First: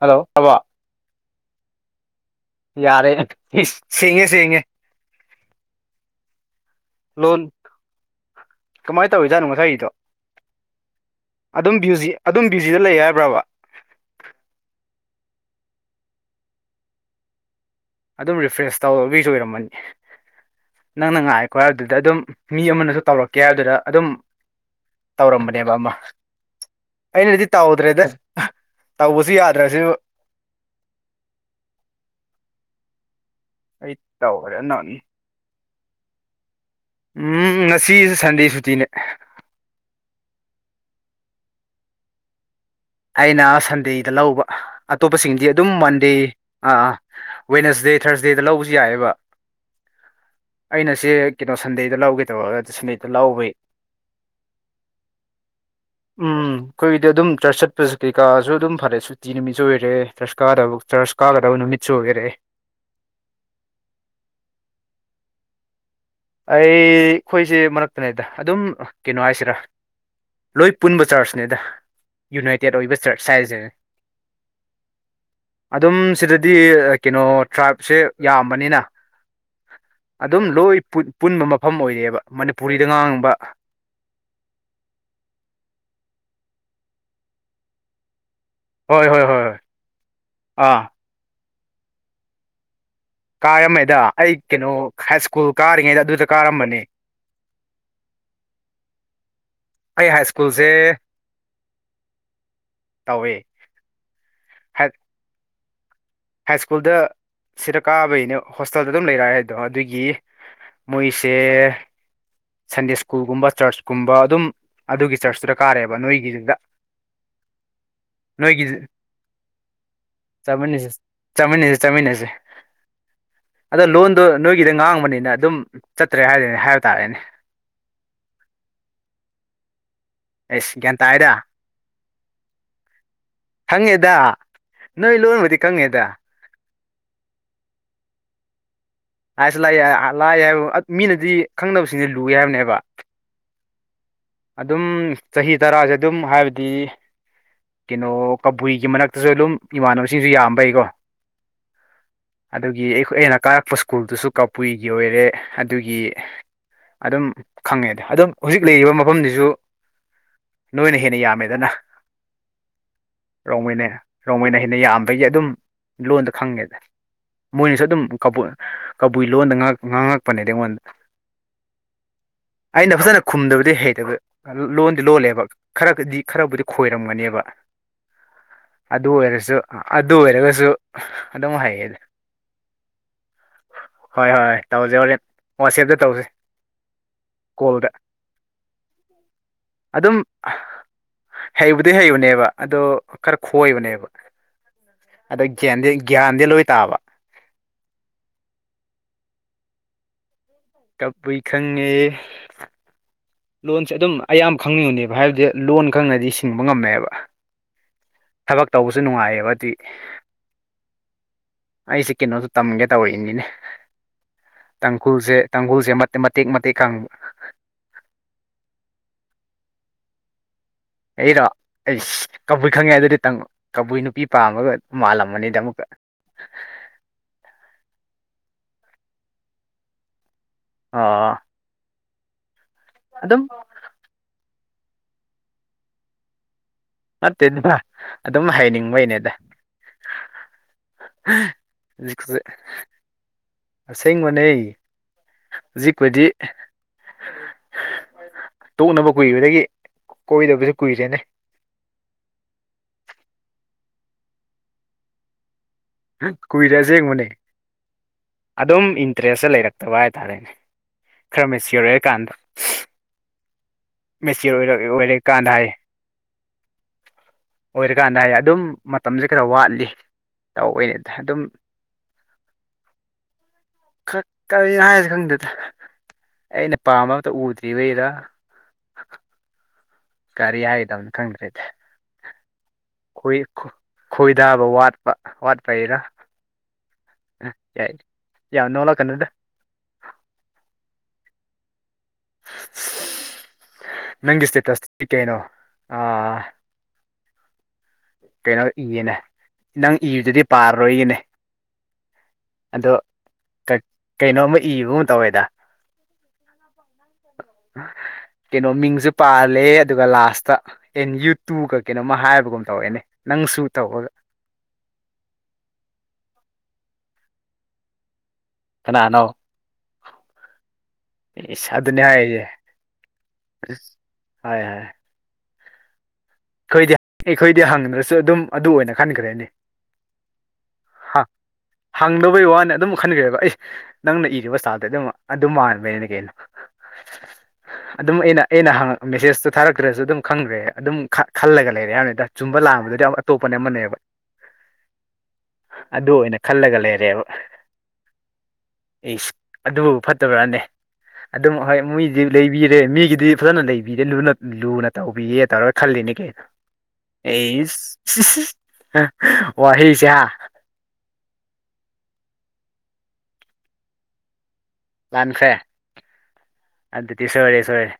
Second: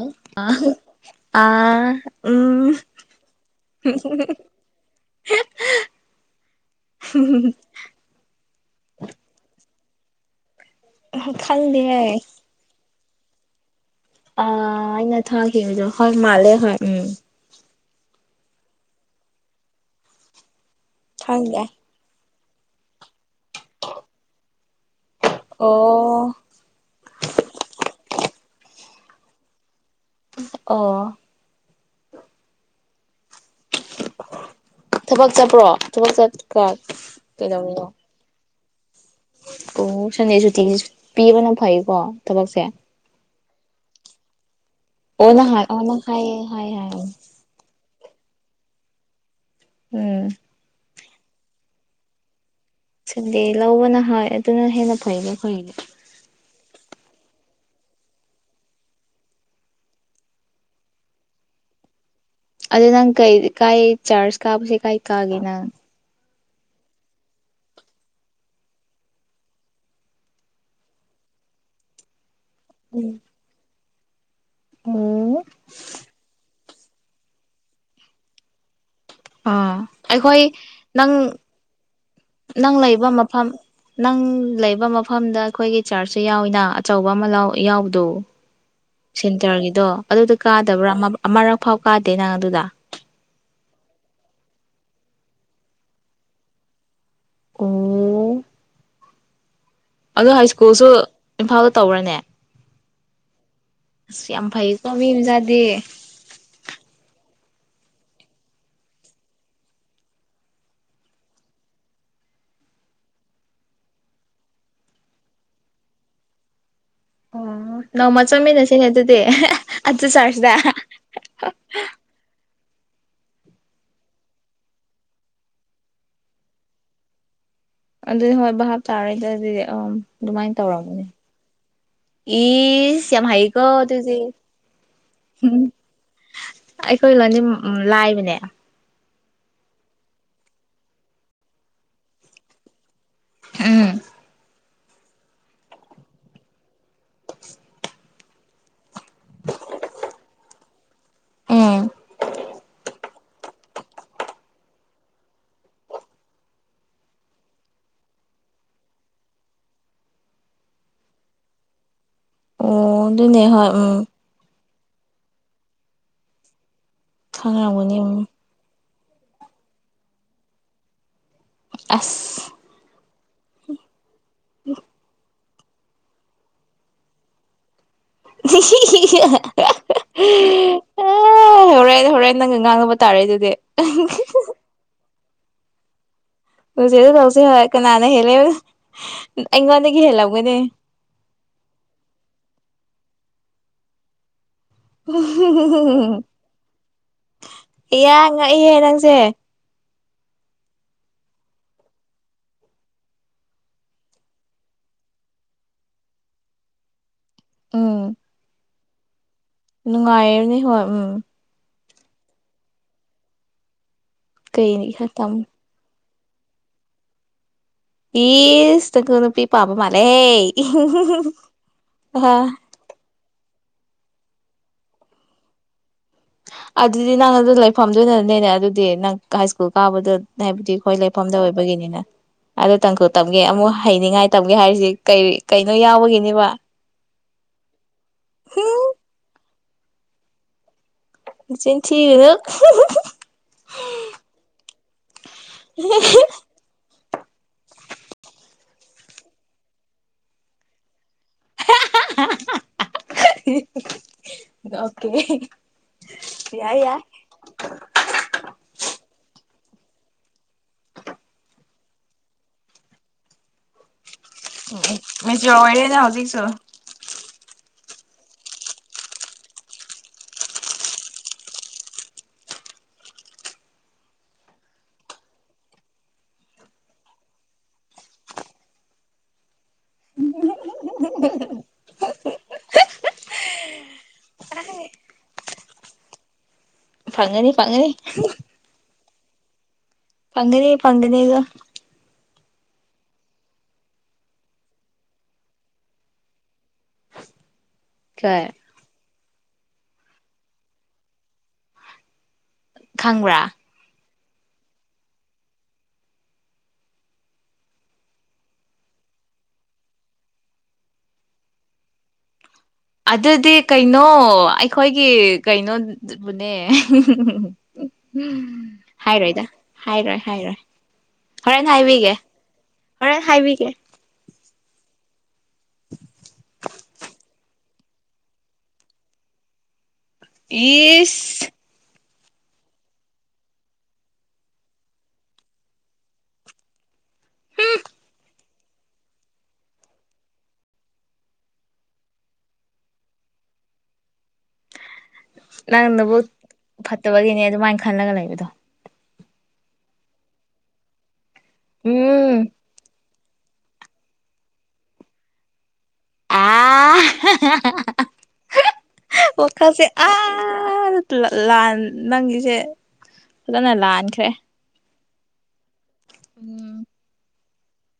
Hello ꯑꯕ ꯑ ꯎꯝ ꯌꯥꯔꯦ ꯁꯦꯡꯉꯦ ꯁꯦꯡꯉꯦ [unintelligible] ꯂꯣꯟ ꯀꯃꯥꯏꯅ ꯇꯧꯔꯤꯖꯥꯠꯅꯣ ꯉꯁꯥꯏꯒꯤꯗꯣ ꯑꯗꯨꯝꯕꯤꯌꯨꯖꯤ ꯈꯪꯗꯦꯍꯦ ꯑꯗꯨꯝ ꯕ꯭ꯌꯨꯖꯤꯗ ꯂꯩ ꯍꯥꯏꯕ꯭ꯔꯕ ꯑ ꯑꯩꯅ ꯊꯥꯈꯤꯕꯗ ꯍꯣꯏ ꯃꯥꯂꯦ ꯍꯣꯏ ꯎꯝ ꯑꯗꯨꯝ ꯔꯤꯐ꯭ꯔꯦꯁ ꯇꯧꯕꯒꯤꯁꯨ ꯑꯣꯏꯔꯝꯃꯅꯤ ꯅꯪꯅ ꯉꯥꯏꯈꯣ ꯈꯪꯗꯦ ꯍꯥꯏꯕꯗꯨꯗꯥ ꯑꯗꯨꯝ ꯃꯤ ꯑꯃꯅꯁꯨ ꯇꯧꯔꯛ ꯀꯦ ꯍꯥꯏꯕꯗꯨꯗ ꯑꯗꯨꯝ ꯇꯧꯔꯝꯕꯅꯦꯕ ꯑꯃ ꯑꯣ ꯑꯩꯅꯗꯤ ꯇꯧꯗ꯭ꯔꯦꯗ ꯇꯧꯕꯁꯨ ꯌꯥꯗ꯭ꯔ ꯁꯤꯕꯨ ꯑꯣ ꯑꯩ ꯇꯧꯈ꯭ꯔꯦ ꯅꯪ ꯊꯕꯛ ꯆꯠꯄ꯭ꯔꯣ ꯊꯕꯛ ꯆꯠ ꯎꯝ ꯉꯁꯤ ꯁꯟꯗꯦ ꯁꯨꯇꯤꯅꯦ ꯑꯣ ꯁꯟꯗꯦ ꯁꯨꯇꯤ ꯄꯤꯕꯅ ꯐꯩꯀꯣ ꯊꯕꯛꯁꯦ ꯑꯩꯅ ꯁꯟꯗꯦꯗ ꯂꯧꯕ ꯑꯣ ꯑꯇꯣꯞꯄꯁꯤꯡꯗꯤ ꯅꯍꯥꯟ ꯑꯗꯨꯝ ꯑꯣ ꯅꯪ ꯃꯟꯗꯦ ꯍꯥꯏꯌꯦ ꯍꯥꯏ ꯑꯥ ꯑꯥ ꯍꯥꯏ ꯋꯦꯅꯁꯗꯦ ꯊꯔꯁꯗꯦꯗ ꯂꯧꯕꯁꯨ ꯌꯥꯏꯕ ꯎꯝ ꯑꯩꯁꯦ ꯀꯩꯅꯣ ꯁꯟꯗꯦꯗ ꯂꯧꯒꯦ ꯇꯧꯔꯒꯥ ꯁꯟꯗ ꯂꯧꯕꯅ ꯍꯣꯏ ꯑꯗꯨꯅ ꯍꯦꯟꯅ ꯐꯩꯅꯦ ꯑꯩꯈꯣꯏꯒꯤꯗꯤ ꯎꯝ ꯑꯩꯈꯣꯏꯒꯤꯗꯤ ꯑꯗꯨꯝ ꯆꯨꯨꯠꯆ ꯔꯁꯕꯤꯀꯥꯁꯨ ꯑꯗꯨꯝ ꯐꯔꯦ ꯁꯨꯇꯤ ꯅꯨꯃꯤꯠꯁꯨꯨ ꯑꯣꯏꯔꯦ ꯆꯔꯆ ꯀꯥꯗꯕ ꯆꯔꯆ ꯀꯥꯒꯗꯕ ꯅꯨꯃꯤꯠꯁꯨ ꯑꯣꯏꯔꯦ ꯑꯗꯨꯗꯤ ꯅꯪ ꯀꯩ ꯀꯥꯏ ꯆꯥꯔꯁ ꯀꯥꯕꯁꯦ ꯀꯥꯏ ꯀꯥꯒꯦ ꯅꯪ ꯑꯩ ꯑꯩꯈꯣꯏꯁꯦ ꯃꯔꯛꯇꯅꯦꯗ ꯑꯗꯨꯝ ꯀꯩꯅꯣ ꯍꯥꯏꯁꯤꯔꯥ ꯂꯣꯏ ꯄꯨꯟꯕ ꯆꯔꯆꯅꯦꯗ ꯌꯨꯅꯥꯏꯇꯦꯠ ꯑꯣꯏꯕ ꯎꯝ ꯆꯔꯆ ꯍꯥꯏꯖꯦ ꯑꯣ ꯑꯗꯨꯝ ꯁꯤꯗꯗꯤ ꯀꯩꯅꯣ ꯇ꯭ꯔꯥꯏꯞꯁꯦ ꯌꯥꯝꯕꯅꯤꯅ ꯑꯣ ꯑꯩꯈꯣꯏ ꯑꯗꯨꯝ ꯂꯣꯏ ꯅꯪ ꯄꯨꯟꯕ ꯃꯐꯝ ꯑꯣꯏꯔꯦꯕ ꯅꯪ ꯃꯅꯤꯄꯨꯔꯤꯗ ꯂꯩꯕ ꯉꯥꯡꯕ ꯃꯐꯝ ꯅꯪ ꯂꯩꯕ ꯃꯐꯝꯗ ꯑꯩꯈꯣꯏꯒꯤ ꯆꯥꯔꯁꯁꯨ ꯌꯥꯎꯏꯅ ꯑꯆꯧꯕ ꯑꯃ ꯌꯥꯎꯕꯗꯣ ꯍꯣꯏ ꯍꯣꯏ ꯍꯣꯏ ꯍꯣꯏ ꯁꯦꯟꯇꯔꯒꯤꯗꯣ ꯑꯗꯨꯗꯣ ꯑꯥ ꯀꯥꯗꯕ꯭ꯔꯥ ꯑꯃ ꯑꯃꯔꯛ ꯐꯥꯎ ꯀꯥꯗꯦ ꯅꯪ ꯑꯗꯨꯗ ꯀꯥꯔꯝꯃꯦꯗ ꯑꯩ ꯀꯩꯅꯣ ꯍꯥꯏ ꯁ꯭ꯀꯨꯜ ꯀꯥꯔꯤꯉꯩꯗ ꯑꯗꯨꯗ ꯀꯥꯔꯝꯕꯅꯤ ꯑꯣ ꯑꯩ ꯑꯗꯨ ꯍꯥꯏ ꯁ꯭ꯀꯨꯜꯁꯦ ꯁ꯭ꯀꯨꯜꯁꯨ ꯏꯝꯐꯥꯜꯗ ꯇꯧꯕꯔꯥꯅꯦ ꯇꯧꯋꯦ ꯑꯁ ꯌꯥꯝ ꯍꯥꯏ ꯐꯩꯀꯣ ꯃꯤ ꯃꯆꯥꯗꯤ ꯍꯥꯏ ꯁ꯭ꯀꯨꯜꯗ ꯁꯤꯗ ꯀꯥꯕꯒꯤꯅꯦ ꯍꯣꯁꯇꯦꯜꯗ ꯑꯗꯨꯝ ꯂꯩꯔꯛꯑꯦ ꯍꯥꯏꯗꯣ ꯑꯗꯨꯒꯤ ꯃꯣꯏꯁꯦ ꯁꯟꯗꯦ ꯁ꯭ꯀꯨꯜꯒꯨꯝꯕ ꯆꯔꯆꯀꯨꯝꯕ ꯑꯗꯨꯝ ꯑꯗꯨꯒꯤ ꯆꯔꯆꯇꯨꯗ ꯀꯥꯔꯦꯕ ꯅꯣꯏꯒꯤꯗꯨꯗ ꯑꯣ ꯅꯣꯡꯃ ꯅꯣꯏꯒꯤ ꯆꯥꯠꯃꯤꯟꯅꯁꯤꯅꯦ ꯑꯗꯨꯗꯤ ꯑꯗꯨ ꯆꯥꯔꯁ ꯇꯨꯗꯥ ꯆꯥꯠꯃꯤꯟꯅꯁꯦ ꯆꯠꯃꯤꯟꯅꯖꯦ ꯑꯗꯣ ꯂꯣꯟꯗꯣ ꯅꯣꯏꯒꯤꯗ ꯉꯥꯡꯕꯅꯤꯅ ꯑꯗꯨꯝ ꯆꯠꯇ꯭ꯔꯦ ꯍꯥꯏꯔꯦ꯫ ꯅꯦ ꯍꯥꯏꯕ ꯇꯥꯔꯦꯅꯦ ꯑꯗꯨꯗꯤ ꯍꯣꯏ ꯚꯥꯞꯇꯥꯥꯔꯦ꯫ꯗ ꯑꯗꯨꯗꯤ ꯑꯗꯨꯃꯥꯏꯅ ꯑꯁ ꯒꯌ꯭ꯥꯟ ꯇꯧꯔꯝꯒꯅꯤ ꯇꯥꯏꯗ ꯏꯁ ꯌꯥꯝ ꯍꯩꯀꯣ ꯑꯗꯨꯗꯤ ꯈꯪꯉꯦꯗ ꯅꯣꯏ ꯂꯣꯟꯕꯨꯗꯤ ꯈꯪꯉꯦꯗ ꯑꯩꯈꯣꯏ ꯂꯣꯟꯗꯤ ꯂꯥꯏꯕꯅꯦ ꯂꯥꯏꯁꯨ ꯂꯥꯏꯌꯦ ꯂꯥꯏꯌꯦ ꯍꯥꯏꯕ ꯃꯤꯅꯗꯤ ꯈꯪꯗꯕꯁꯤꯡꯗꯤ ꯂꯨꯏ ꯍꯥꯏꯕꯅꯦ ꯍꯥꯏꯕꯥ ꯎꯝ ꯑꯗꯨꯝ ꯆꯍꯤ ꯇꯔꯥꯁꯦ ꯑꯗꯨꯝ ꯍꯥꯏꯕꯗꯤ ꯆ ꯀꯩꯅꯣ ꯀꯕꯨꯏꯒꯤ ꯃꯔꯛꯇꯁꯨ ꯑꯗꯨꯝ ꯏꯃꯥꯟꯅꯕꯁꯤꯡꯁꯨ ꯌꯥꯝꯕꯩꯀꯣ ꯎꯝ ꯑꯗꯨꯒꯤ ꯑꯩ ꯑꯩꯅ ꯀꯥꯔꯛꯄ ꯁ꯭ꯀꯨꯜꯗꯨꯁꯨ ꯀꯕꯨꯏꯒꯤ ꯑꯣꯏꯔꯦ ꯑꯗꯨꯒꯤ ꯑꯗꯨꯝ ꯈꯪꯉꯦꯗ ꯑꯗꯨꯝ ꯍꯧꯖꯤꯛ ꯂꯩꯔꯤꯕ ꯃꯐꯝꯗꯨꯁꯨ ꯅꯣꯏꯅ ꯍꯦꯟꯅ ꯌꯥꯝꯃꯦꯗꯅ ꯑꯣ ꯑꯗꯨꯅꯦ ꯍꯣꯏ ꯔꯣꯡꯃꯩꯅꯦ ꯎꯝ ꯔꯣꯡꯃꯩꯅꯦꯍꯦ ꯅ ꯌꯥꯝꯕꯒꯤ ꯑꯗꯨꯝ ꯂꯣꯟꯗ ꯈꯪꯉꯦꯗ ꯃꯣꯏꯅꯁꯨ ꯈꯪꯔꯝꯒꯅꯤ ꯑꯗꯨꯝ ꯎꯝ ꯀꯥꯕꯨꯏ ꯀꯕꯨꯏ ꯂꯣꯟꯗ ꯉꯥꯛ ꯉꯥꯡꯉꯛꯄꯅꯦꯗꯤ ꯑꯩꯉꯣꯟꯗ ꯑꯁ ꯑꯩꯅ ꯐꯖꯅ ꯈꯨꯝꯗꯕꯗꯤ ꯍꯩꯇꯕ ꯂꯣꯟꯗꯤ ꯂꯣꯜꯂꯦꯕ ꯈꯔꯒꯗꯤ ꯈꯔꯕꯨꯗꯤ ꯈꯣꯏꯔꯝꯒꯅꯦꯕ ꯑꯗꯨ ꯑꯣꯏꯔꯁꯨ ꯑꯗꯨ ꯑꯣꯏꯔꯒꯁꯨ ꯑꯗꯨꯝ ꯍꯩꯌꯦ ꯍꯣꯔꯦꯟ ꯍꯣꯔꯦꯟ ꯅꯪꯒ ꯉꯥꯡꯅꯕ ꯇꯥꯔꯦ ꯑꯗꯨꯗꯤ ꯍꯣꯏ ꯍꯣꯏ ꯇꯧꯁꯦ ꯍꯣꯔꯦꯟ ꯋꯥꯆꯦꯞꯇ ꯇꯧꯁꯦ ꯋꯥꯆꯦꯞꯇ ꯇꯧꯁꯦ ꯌꯥꯏꯌꯦ ꯀꯣꯜꯗ ꯀꯅꯥꯅꯦ ꯍꯦꯜꯂꯤ ꯑꯗꯨꯝ ꯍꯩꯕꯗꯤ ꯍꯩꯕꯅꯦꯕ ꯑꯗꯣ ꯈꯔ ꯈꯣꯏꯕꯅꯦꯕ ꯑꯗ ꯒ꯭ꯌꯥꯟꯗꯤ [unintelligible] ꯒ꯭ꯌꯥꯟꯗꯤ ꯂꯣꯏ ꯇꯥꯕ ꯏꯌꯥ ꯉꯛꯏꯍꯦ ꯅꯪꯁꯦ ꯀꯕꯨꯏ ꯈꯪꯉꯦ ꯂꯣꯟꯁꯦ ꯑꯗꯨꯝ ꯑꯌꯥꯝꯕ ꯈꯪꯉꯝꯅꯦꯕ ꯍꯥꯏꯕꯗꯤ ꯂꯣꯟ ꯈꯪꯉꯗꯤ ꯁꯤꯡꯕ ꯉꯝꯃꯦꯕ ꯎꯝ ꯊꯕꯛ ꯇꯧꯕꯁꯨ ꯅꯨꯡꯉꯥꯏꯌꯦꯕ ꯑꯗꯨꯗꯤ ꯅꯨꯡꯉꯥꯏꯕꯅꯦ ꯍꯣꯏ ꯎꯝ ꯑꯩꯁꯦ ꯀꯩꯅꯣꯁꯨ ꯇꯝꯒꯦ ꯇꯧꯔꯤꯅꯤꯅꯦ ꯀꯩ ꯈꯔ ꯇꯥꯡꯈꯨꯜꯁꯦ ꯇꯝꯃꯨ ꯇꯥꯡꯈꯨꯜꯁꯦ ꯃꯠ ꯃꯇꯦꯛ ꯃꯇꯦꯛ ꯀꯪꯕ ꯏꯁ ꯇꯥꯡꯈꯨꯜ ꯅꯨꯄꯤ ꯄꯥꯝꯕ ꯃꯥꯜꯂꯦ ꯑꯩꯔꯣ ꯏꯁ ꯀꯕꯨꯏ ꯈꯪꯉꯦ ꯑꯗꯨꯗꯤ ꯅꯪ ꯀꯕꯨꯏ ꯅꯨꯄꯤ ꯄꯥꯝꯕꯒ ꯃꯥꯜꯂꯝꯒꯅꯤꯗ ꯑꯃꯨꯛꯀ ꯑꯗꯨꯗꯤ ꯅꯪ ꯑꯗꯨꯏ ꯂꯩꯐꯝꯗꯨꯅꯅꯤꯅꯦ ꯑꯗꯨꯗꯤ ꯅꯪ ꯍꯥꯏꯁ꯭ꯀꯨꯜ ꯀꯥꯕꯗ ꯍꯥꯏꯕꯗꯤ ꯑꯩꯈꯣꯏ ꯑꯣ ꯂꯩꯐꯝꯗꯨꯗ ꯑꯣꯏꯕꯒꯤꯅꯤꯅ ꯑꯗꯨ ꯇꯥꯡꯈꯨꯜ ꯇꯝꯒꯦ ꯑꯗꯨꯝ ꯑꯃꯨꯛ ꯍꯩꯅꯤꯡꯉꯥꯏ ꯇꯝꯒꯦ ꯍꯥꯏꯔꯤꯁꯤ ꯀꯩ ꯀꯩꯅꯣ ꯌꯥꯎꯕꯒꯤꯅꯦꯕꯥ ꯅꯠꯇꯦꯕ ꯑꯗꯨꯝ ꯍꯩꯅꯤꯡꯕꯩꯅꯦꯗ ꯃꯆꯤꯟ ꯊꯤꯒꯅꯨ ꯑꯁꯦꯡꯕꯥꯅꯦ ꯍꯧꯖꯤꯛꯄꯨꯗꯤ [inaudible] ꯇꯣꯛꯅꯕ ꯀꯨꯏꯕꯥꯗꯒꯤ ꯀꯣꯏꯗꯕꯁꯨ ꯀꯨꯏꯔꯦꯅꯦ ꯍꯥ ꯍꯥ ꯅꯣꯛꯅꯤꯡꯉꯤ ꯀꯨꯏꯔꯦ ꯑꯁꯦꯡꯕꯅꯤ ꯑꯗꯨꯝ ꯏꯟꯇ꯭ꯔꯦꯁ ꯂꯩꯔꯛ ꯔꯛꯇꯕ ꯍꯥꯏꯇꯥꯔꯦꯅꯦ ꯈ꯭ꯔꯥ ꯃꯦꯆꯌꯨꯔ ꯑꯣꯔꯥ ꯀꯥꯟꯗ ꯃꯦꯆꯌꯨꯔ ꯑꯣꯏꯔꯥ ꯀꯥꯟꯗ ꯃꯦꯆꯤꯌꯣꯔ ꯍꯥꯏ ꯑꯣꯏꯔꯦꯅ ꯍꯧꯖꯤꯛꯁꯨ ꯑꯣꯏꯔꯀꯥꯟꯗ ꯍꯥꯏꯌꯦ ꯑꯗꯨꯝ ꯃꯇꯝꯁꯦ ꯈꯔꯥ ꯋꯥꯠꯂꯤ ꯇꯧꯋꯦꯗ ꯑꯗꯨꯝ ꯈꯔ ꯀꯔꯤ ꯍꯥꯏꯁꯤꯔ ꯈꯪꯗꯦꯗ ꯑꯩꯅ ꯄꯥꯝꯕ ꯑꯝꯇꯥ ꯎꯗ꯭ꯔꯤꯕꯩꯔ ꯀꯔꯤ ꯍꯥꯏꯗꯧꯅꯣ ꯈꯪꯗ꯭ꯔꯦꯗ ꯈꯣꯏꯗꯥꯕ ꯋꯥꯠꯄ ꯋꯥꯠꯄꯩꯔ ꯐꯪꯒꯅꯤ ꯐꯪꯒꯅꯤ ꯌꯥꯏ ꯌꯥꯝ ꯅꯣꯛꯂꯛ ꯀꯥꯅꯨꯗ ꯄꯪꯒꯅꯤ ꯄꯪꯒꯅꯤꯀꯣ [inaudible] ꯅꯪꯒꯤ ꯁꯇꯦꯇꯁꯇꯤ ꯀꯩꯅꯣ ꯑꯥ ꯀꯩ ꯀꯩꯅꯣ ꯏꯌꯦꯅꯦ ꯅꯪ ꯏꯔꯤꯗꯨꯗꯤ ꯄꯥꯔꯣꯏꯅꯦ ꯑꯗꯣ ꯈꯪꯕ꯭ꯔꯥ ꯀꯩꯅꯣꯝꯃ ꯏꯕꯒꯨꯝ ꯇꯧꯋꯦꯗꯥ [inaudible] ꯀꯩꯅꯣ ꯃꯤꯡꯁꯨ ꯄꯜꯂꯦ ꯑꯗꯨꯒ ꯂꯥꯁꯇ ꯑꯦꯟ ꯌꯨ ꯇꯨ ꯀꯩꯅꯣꯝꯃ ꯍꯥꯏꯕꯒꯨꯝ ꯇꯧꯋꯦꯅꯦ ꯑꯗꯨꯗꯤ ꯅꯪꯁꯨ ꯀꯩꯅꯣ ꯇꯧꯕꯒ ꯑꯩꯈꯣꯏꯒꯤ ꯀꯩꯅꯣꯕꯨꯅꯦ ꯀꯅꯥꯅꯣ ꯍꯥꯏꯔꯣꯏꯗ ꯍꯥꯏꯔꯣꯏ ꯍꯥꯏꯔꯣꯏ ꯏꯁ ꯍꯣꯔꯦꯟ ꯑꯗꯨꯅꯦ ꯍꯥꯏꯕꯤꯒꯦ ꯍꯥꯏꯔꯤꯁꯦ ꯍꯣꯔꯦꯟ ꯍꯥꯏꯕꯤꯒꯦ ꯍꯣꯏ ꯍꯣꯏ ꯑꯩꯈꯣꯏꯗꯤ ꯑꯩꯈꯣꯏꯗꯤ ꯍꯪꯗ꯭ꯔꯁꯨ ꯑꯗꯨꯝ ꯑꯗꯨ ꯑꯣꯏꯅ ꯈꯟꯈ꯭ꯔꯦꯅꯦ ꯏꯁ ꯍꯪꯗꯕꯩ ꯋꯥꯅꯦ ꯑꯗꯨꯝ ꯈꯟꯈ꯭ꯔꯦꯕ ꯑꯦ ꯅꯪꯅ ꯏꯔꯤꯕ ꯏꯁꯇꯜꯗꯨ꯫ ꯑꯗꯨꯝ ꯑꯗꯨ ꯃꯥꯟꯕꯩꯅꯤ ꯀꯩꯅꯣ ꯑꯗꯨꯝ ꯑꯩꯅ ꯑꯩꯅ ꯃꯦꯁꯦꯁꯇꯨ ꯊꯥꯔꯛꯇ꯭ꯔꯁꯨ ꯑꯗꯨꯝ ꯈꯪꯗ꯭ꯔꯦ ꯑꯗꯨꯝ ꯈꯜꯂꯒꯥ ꯂꯩꯔꯦ ꯍꯥꯏꯕꯅꯤꯗ ꯆꯨꯝꯕ ꯂꯥꯟꯕꯗꯨꯗꯤ ꯑꯇꯣꯞꯄ ꯑꯃꯥꯅꯦꯕ ꯅꯪ ꯅꯕꯨꯛ ꯑꯣꯏꯅ ꯈꯜꯂꯒ ꯐꯠꯇꯕꯒꯤꯅꯦ ꯑꯗꯨꯃꯥꯏꯅ ꯈꯜꯂꯒ ꯂꯩꯔꯤꯗꯣ ꯏꯁ ꯑꯗꯨꯕꯨ ꯐꯠꯇꯕ꯭ꯔꯥꯅꯦ ꯑꯗꯨꯝ ꯍꯣꯏ ꯃꯤꯁꯤ ꯎꯝ ꯂꯩꯕꯤꯔꯦ ꯃꯤꯒꯤꯗꯤ ꯐꯥꯖꯅ ꯂꯩꯕꯤꯗꯦ ꯂꯨꯅ ꯇꯧꯕꯤꯌꯦ ꯇꯧꯔꯒ ꯈꯜꯂꯤ ꯑꯥ ꯏꯁ ꯋꯥꯈꯜꯁꯦ ꯋꯥꯍꯩꯁꯦ ꯍꯥ ꯑꯥ ꯂꯥꯟ ꯅꯪꯒꯤꯁꯦ ꯐꯥꯖꯅ ꯂꯥꯟꯈ꯭ꯔꯦ ꯂꯥꯟꯈ꯭ꯔꯦ ꯎꯝ ꯑꯗꯨꯗꯤ ꯁꯣꯏꯔꯦ ꯁꯣꯏꯔꯦ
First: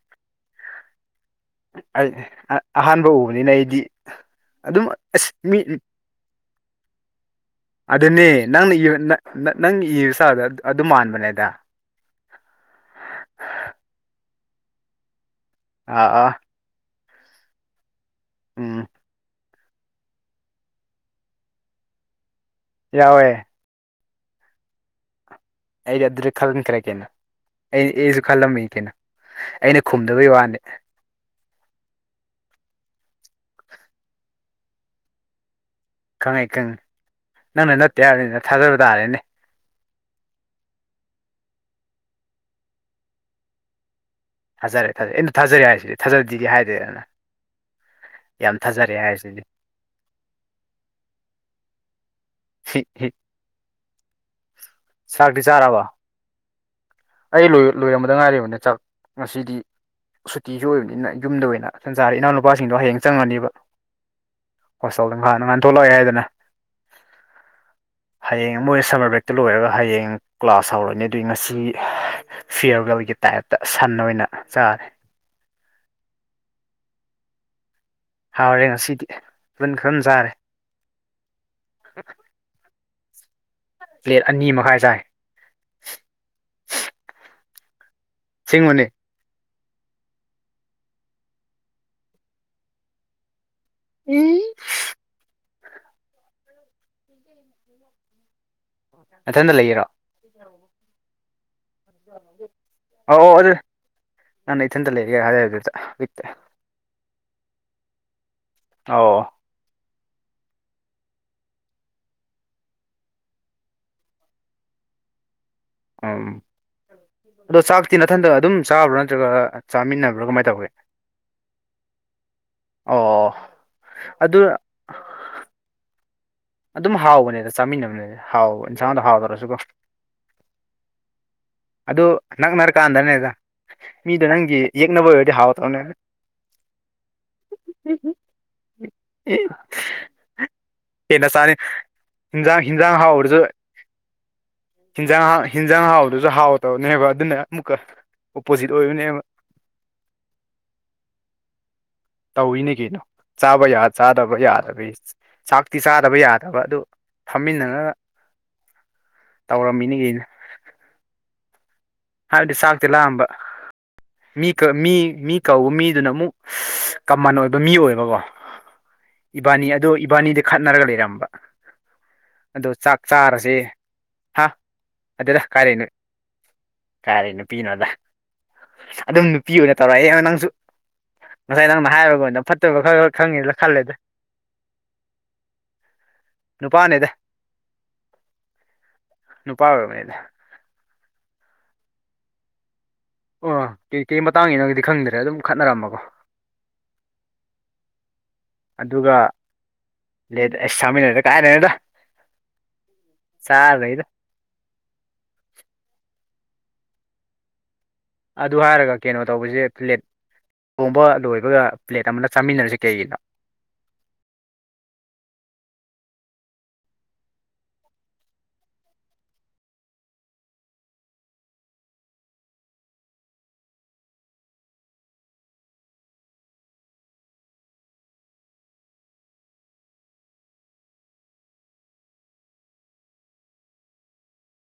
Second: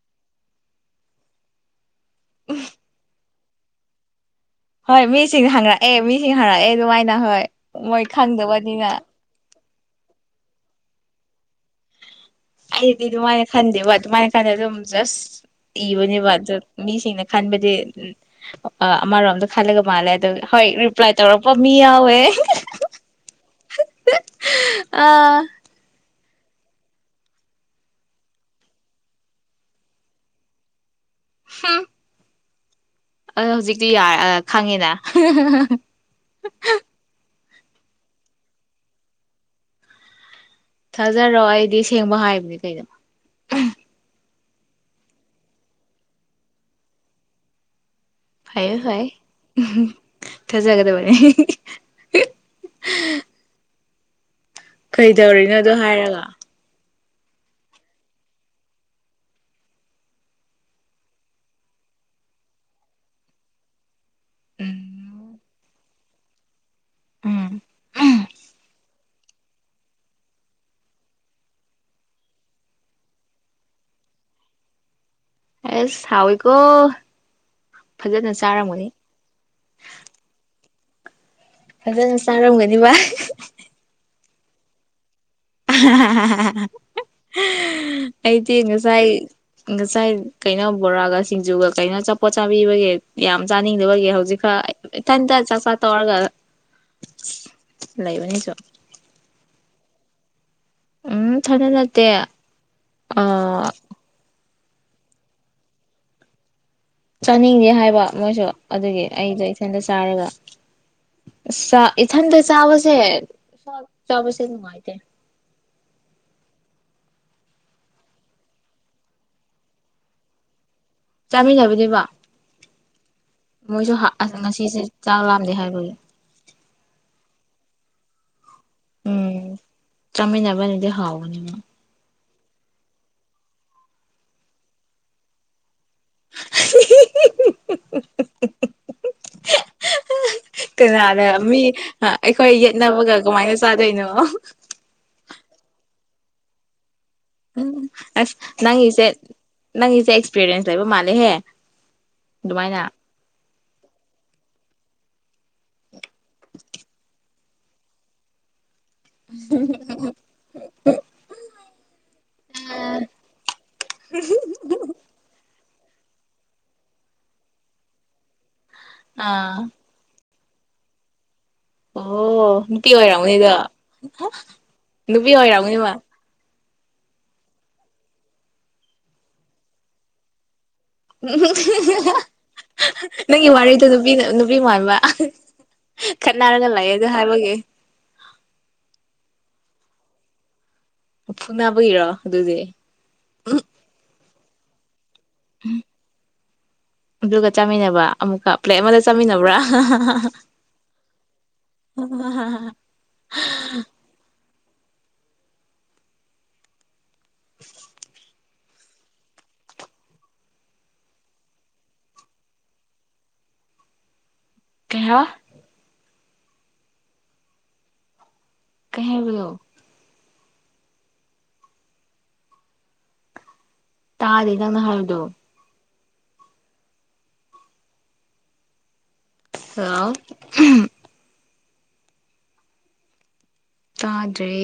ꯑꯍꯥꯟꯕ ꯎꯕꯅꯤꯅ ꯑꯩꯗꯤ ꯑꯗꯨꯝ ꯍꯣꯏ ꯑꯁ ꯃꯤꯁꯤꯡꯅ ꯃꯤ ꯍꯡꯉꯛꯑꯦ ꯃꯤꯁꯤꯡ ꯍꯥꯡꯉꯛꯑꯦ ꯑꯗꯨꯃꯥꯏ ꯑꯗꯨꯅꯦ ꯅꯪ ꯅꯪ ꯏꯕ ꯏꯁꯇꯜꯗꯨ ꯑꯗꯨ ꯃꯥꯟꯕꯅꯦꯗ ꯑꯩꯗꯤ ꯑꯗꯨꯃꯥꯏꯅ ꯈꯟꯗꯦꯕ ꯑꯗꯨꯃꯥꯏꯅ ꯈꯟꯗꯦ ꯑꯗꯨꯝ ꯖꯁ ꯑꯥ ꯏꯕꯥꯅꯦꯕ ꯑꯥ ꯑꯗꯨ ꯃꯤꯁꯤꯡꯅ ꯈꯥꯟꯕꯗꯤ ꯎꯝ ꯑꯥ ꯑꯃꯥꯔꯣꯝꯗ ꯈꯜꯂꯒꯥ ꯃꯥꯜꯂꯦ ꯑꯗꯨꯝ ꯍꯣꯏ ꯔꯤꯄ꯭ꯂꯥꯏ ꯇꯧꯔꯛꯄꯥ ꯃꯤ ꯌꯥꯎꯋꯦ ꯌꯥꯎꯋꯦ ꯑꯥ ꯑꯩꯗꯤ ꯑꯗꯨꯗꯤ ꯈꯟꯈ꯭ꯔꯦ ꯀꯦꯩꯅꯣ ꯑꯩ ꯑꯩꯁꯨ ꯈꯜꯂꯝꯃꯤ ꯀꯩꯅꯣ ꯑꯩꯅ ꯈꯨꯝꯗꯕꯩ ꯋꯥꯅꯤ ꯍꯥꯝ ꯑ ꯍꯧꯖꯤꯛꯇꯤ ꯌꯥ ꯈꯪꯉꯦꯅ ꯈꯪꯉꯦ ꯈꯪꯉꯦ ꯅꯪꯅ ꯅꯠꯇꯦ ꯍꯥꯏꯅꯤꯅ ꯊꯥꯖꯕ ꯇꯥꯔꯦꯅꯦ ꯊꯥꯖꯔꯑꯣ ꯑꯩꯗꯤ ꯁꯦꯡꯕ ꯍꯥꯏꯕꯅꯦ ꯀꯩꯗꯅꯣ ꯊꯥꯖꯔꯦ ꯊꯥꯖꯔꯦ ꯑ ꯊꯥꯖꯔꯦ ꯍꯥꯏꯁꯤꯗꯤ ꯊꯥꯖꯗꯤꯗꯤ ꯍꯥꯏꯗꯦꯗꯅ ꯌꯥꯝ ꯐꯥꯏꯦ ꯊꯥꯖꯔꯦ ꯍ ꯍꯥꯏꯔꯤꯁꯤꯗꯤ ꯊꯖꯒꯗꯕꯅꯤ ꯆꯥꯛꯇꯤ ꯀꯩꯗꯧꯔꯤꯅꯣꯗꯣ ꯆꯥꯔꯕ ꯍꯥꯏꯔꯒ ꯑꯩ ꯂꯣꯏꯔꯝꯕꯗ ꯉꯥꯏꯔꯤꯕꯅꯦ ꯆꯥꯛ ꯉꯁꯤꯗꯤ ꯁꯨꯇꯤꯁꯨ ꯑꯣꯏꯕꯅꯤꯅ ꯌꯨꯝꯗ ꯑꯣꯏꯅ ꯁꯟꯖꯥꯔ ꯏꯅꯥꯎꯅꯨꯄꯥꯁꯤꯡꯗꯣ ꯍꯌꯦꯡ ꯆꯪꯉꯅꯤꯕ ꯍꯣꯁꯇꯦꯜꯗ ꯎꯝ ꯉ ꯅ ꯉꯥꯏꯥꯟ ꯊꯣꯛꯂꯛꯑꯦ ꯍꯥꯏꯗꯅ ꯎꯝ ꯍꯌꯦꯡ ꯃꯣꯏ ꯁꯂ ꯕꯦꯛꯇ ꯂꯣꯏꯔꯒ ꯍꯌꯦꯡ ꯀ꯭ꯂꯥꯁ ꯍꯧꯔꯅꯤ ꯑꯗꯨꯏ ꯉꯁꯤ ꯐꯤꯌꯔꯒꯜꯒꯤ ꯇꯥꯏꯞꯇ ꯁꯟ ꯑꯣꯏꯅ ꯆꯥꯔꯦ ꯑꯦꯁ ꯍꯥꯎꯏꯀꯣ ꯍꯥꯎꯔꯦ ꯉꯁꯤꯗꯤ ꯑꯗꯨꯟ ꯈꯔ ꯆꯥꯔꯦ ꯐꯖꯅ ꯆꯥꯔꯝꯒꯅꯤ ꯚꯏ ꯄ꯭ꯂꯦꯠ ꯑꯅꯤ ꯃꯈꯥꯏ ꯁꯥꯏ ꯑꯩꯗꯤ ꯑꯁꯦꯡꯕꯅꯦ ꯉꯁꯥꯏ ꯉꯁꯥꯏ ꯀꯩꯅꯣ ꯕꯣꯔꯥꯒ ꯁꯤꯡꯖꯨꯒ ꯀꯩꯅꯣ ꯆꯆꯥꯄꯣꯠ ꯆꯥꯕꯤꯕꯒꯤ ꯌꯥꯝ ꯆꯥꯅꯤꯡꯗꯕꯒꯤ ꯏ ꯍꯧꯖꯤꯛ ꯈ ꯏꯊꯟꯇ ꯆꯥꯛ ꯆ ꯇꯧꯔꯒ ꯂꯩꯕꯅꯤ ꯆ ꯃꯊꯟꯇ ꯂꯩꯌꯦꯔꯣ ꯎꯝ ꯊꯔꯅꯇ ꯑ ꯅꯥꯟ ꯏ ꯆꯟꯇ ꯂꯩꯦꯒ ꯍꯥꯏꯦ ꯑꯣꯏꯔꯠꯇ ꯇꯦ ꯆꯥꯅꯤꯡꯗꯦ ꯍꯥꯏꯕ ꯃꯣꯏꯁꯨ ꯑꯗꯨꯒꯤ ꯑꯧ ꯑꯩꯗꯣ ꯏꯊꯟꯗ ꯆꯥꯔꯒ ꯏꯊꯟꯇ ꯆꯥꯕꯁꯦ ꯆꯥꯕꯁꯦ ꯅꯨꯡꯉꯥꯏꯇꯦ ꯑ ꯑꯗꯣ ꯆꯥꯛꯇꯤ ꯅꯊꯟꯗ ꯑꯗꯨꯝ ꯆꯥꯕ꯭ꯔꯥ ꯅꯠꯇ꯭ꯔꯒ ꯆꯥꯃꯤꯟꯅꯕ꯭ꯔꯥ ꯀꯃꯥꯏꯅ ꯇꯧꯒꯦ ꯆꯥꯃꯤꯟꯅꯕꯤꯅꯦꯕ ꯑꯣ ꯃꯣꯏꯁꯨ ꯑꯗꯨ ꯉꯁꯤꯁꯦ ꯆꯥꯡ ꯂꯥꯝꯗꯦ ꯍꯥꯏꯕꯒꯤ ꯑꯗꯨꯝ ꯍꯥꯎꯕꯅꯦꯗ ꯆꯥꯃꯤꯟꯅꯕꯅꯦ ꯍꯥꯎꯕ ꯏꯟꯁꯥꯡꯗ ꯎꯝ ꯍꯥꯎꯗꯔꯁꯨꯀꯣ ꯆꯥꯃꯤꯟꯅꯕꯅꯗꯤ ꯍꯥꯎꯕꯅꯤꯅ ꯑꯗꯨ ꯅꯛꯅꯔꯀꯥꯟꯗꯅꯦꯗ ꯃꯤꯗꯣ ꯅꯪꯒꯤ ꯌꯦꯛꯅꯕ ꯑꯣꯏꯔꯗꯤ ꯍꯥꯎꯇ꯭ꯔꯣꯅꯦ [inaudible] ꯃꯤ ꯑꯩꯈꯣꯏ ꯌꯦꯠꯅꯕꯒ ꯍꯥꯎꯕꯗꯁꯨ ꯀꯃꯥꯏꯅ ꯆꯥꯗꯣꯏꯅꯣ ꯍꯤꯟꯖꯥꯡ ꯍꯤꯟꯖꯥꯡ ꯍꯥꯎꯕꯗꯨꯁꯨ ꯍꯥꯎꯗꯕꯅꯦꯕ ꯎꯝ ꯑꯁ ꯅꯪꯁꯦ ꯅꯪ ꯏꯁꯦ ꯑꯦꯛꯁꯄꯤꯦꯔꯤꯌꯦꯟꯁ ꯂꯩꯕ ꯃꯥꯂꯦ ꯍꯦ ꯇꯧꯋꯤꯅꯤ ꯀꯩꯅꯣ ꯆꯥꯕ ꯆꯥꯗꯕ ꯌꯥꯗꯕꯒꯤ ꯁꯥꯛꯇꯤ ꯆꯥꯗꯕ ꯌꯥꯗꯕ ꯑꯗꯨ ꯐꯝꯃꯤꯟꯅꯔ [inaudible] ꯍꯥꯏꯕꯗꯤ ꯆꯥꯛꯇꯤ ꯂꯥꯛꯑꯝꯕ ꯃꯤ ꯃꯤ ꯀꯧꯕ ꯃꯤꯗꯨꯅ ꯑꯃꯨꯛ ꯀꯃꯟ ꯑꯣꯏꯕ ꯃꯤ ꯑꯣꯏꯕꯀꯣ ꯏꯕꯥꯅꯤ ꯑꯥ ꯑꯗꯣ ꯏꯕꯥꯅꯤꯗ ꯈꯠꯅꯔꯒ ꯏꯔꯝꯕ ꯑꯣ ꯅꯨꯄꯤ ꯑꯣꯏꯔꯝꯅꯤꯗ ꯍꯥ ꯅꯨꯄꯤ ꯍꯔꯎꯅꯤꯃ ꯀꯥꯏꯔꯤꯦ ꯅꯨꯄꯤꯅꯣꯗ ꯑꯗꯨꯝ ꯅꯨꯄꯤ ꯑꯣꯏꯅ ꯇꯧꯔꯛꯑꯦ ꯅꯪꯁꯨ ꯉꯁꯥꯏ ꯅꯪꯅ ꯍꯥꯏꯔꯒꯣꯟꯗ ꯐꯠꯇꯕ ꯈꯔ ꯈꯔ ꯅꯪꯒꯤ ꯈꯪꯉꯦꯗ ꯋꯥꯔꯤꯗꯣ ꯈꯜꯂꯦꯗ ꯅꯨꯄꯤ ꯅꯨꯄꯤ ꯃꯥꯟꯕ ꯈꯠꯅꯔꯒ ꯂꯥꯛꯑꯦꯗ ꯅꯨꯄꯥꯅꯦꯗ ꯍꯥꯏꯕꯒꯤꯦ ꯅꯨꯄꯥ ꯑꯣꯏꯕꯅꯦꯗ ꯎꯐꯨ ꯅꯥꯕꯒꯤꯔꯣ ꯑꯗꯨꯗꯤ ꯑꯣ ꯀꯩ ꯀꯩ ꯃꯇꯥꯡꯒꯤꯅꯣꯗꯤ ꯈꯪꯗ꯭ꯔꯦ ꯑꯗꯨꯝ ꯈꯠꯅꯔꯝꯃꯀꯣ ꯕ꯭ꯂꯨꯒ ꯆꯥꯃꯤꯟꯅꯕ ꯑꯃꯨꯛꯀ ꯄ꯭ꯂꯦꯛ ꯑꯃꯗ ꯑꯗꯨꯒ ꯆꯥꯃꯤꯟꯅꯕ꯭ꯔꯥ ꯂꯦꯠ ꯑꯁ ꯆꯥꯃꯤꯟꯅꯔꯦꯗ ꯑꯣ ꯍ ꯆꯔ ꯂꯩꯗ [unintelligible] ꯑꯗꯨ ꯍꯥꯏꯔꯒ ꯀꯩꯅꯣ ꯇꯧꯕꯁꯦ ꯐ꯭ꯂꯦꯠ ꯇꯣꯝꯕ ꯂꯣꯏꯕꯒ ꯄ꯭ꯂꯦꯠ ꯑꯃꯗ ꯆꯥꯃꯤꯟꯅꯔꯁꯤ ꯀꯩꯒꯤꯅꯣ ꯀꯌꯥ ꯀꯩꯕꯗꯣ ꯇꯥꯔꯦ ꯅꯪ ꯍꯥꯎꯗꯨ ꯑ ꯇꯥꯗ꯭ꯔꯦ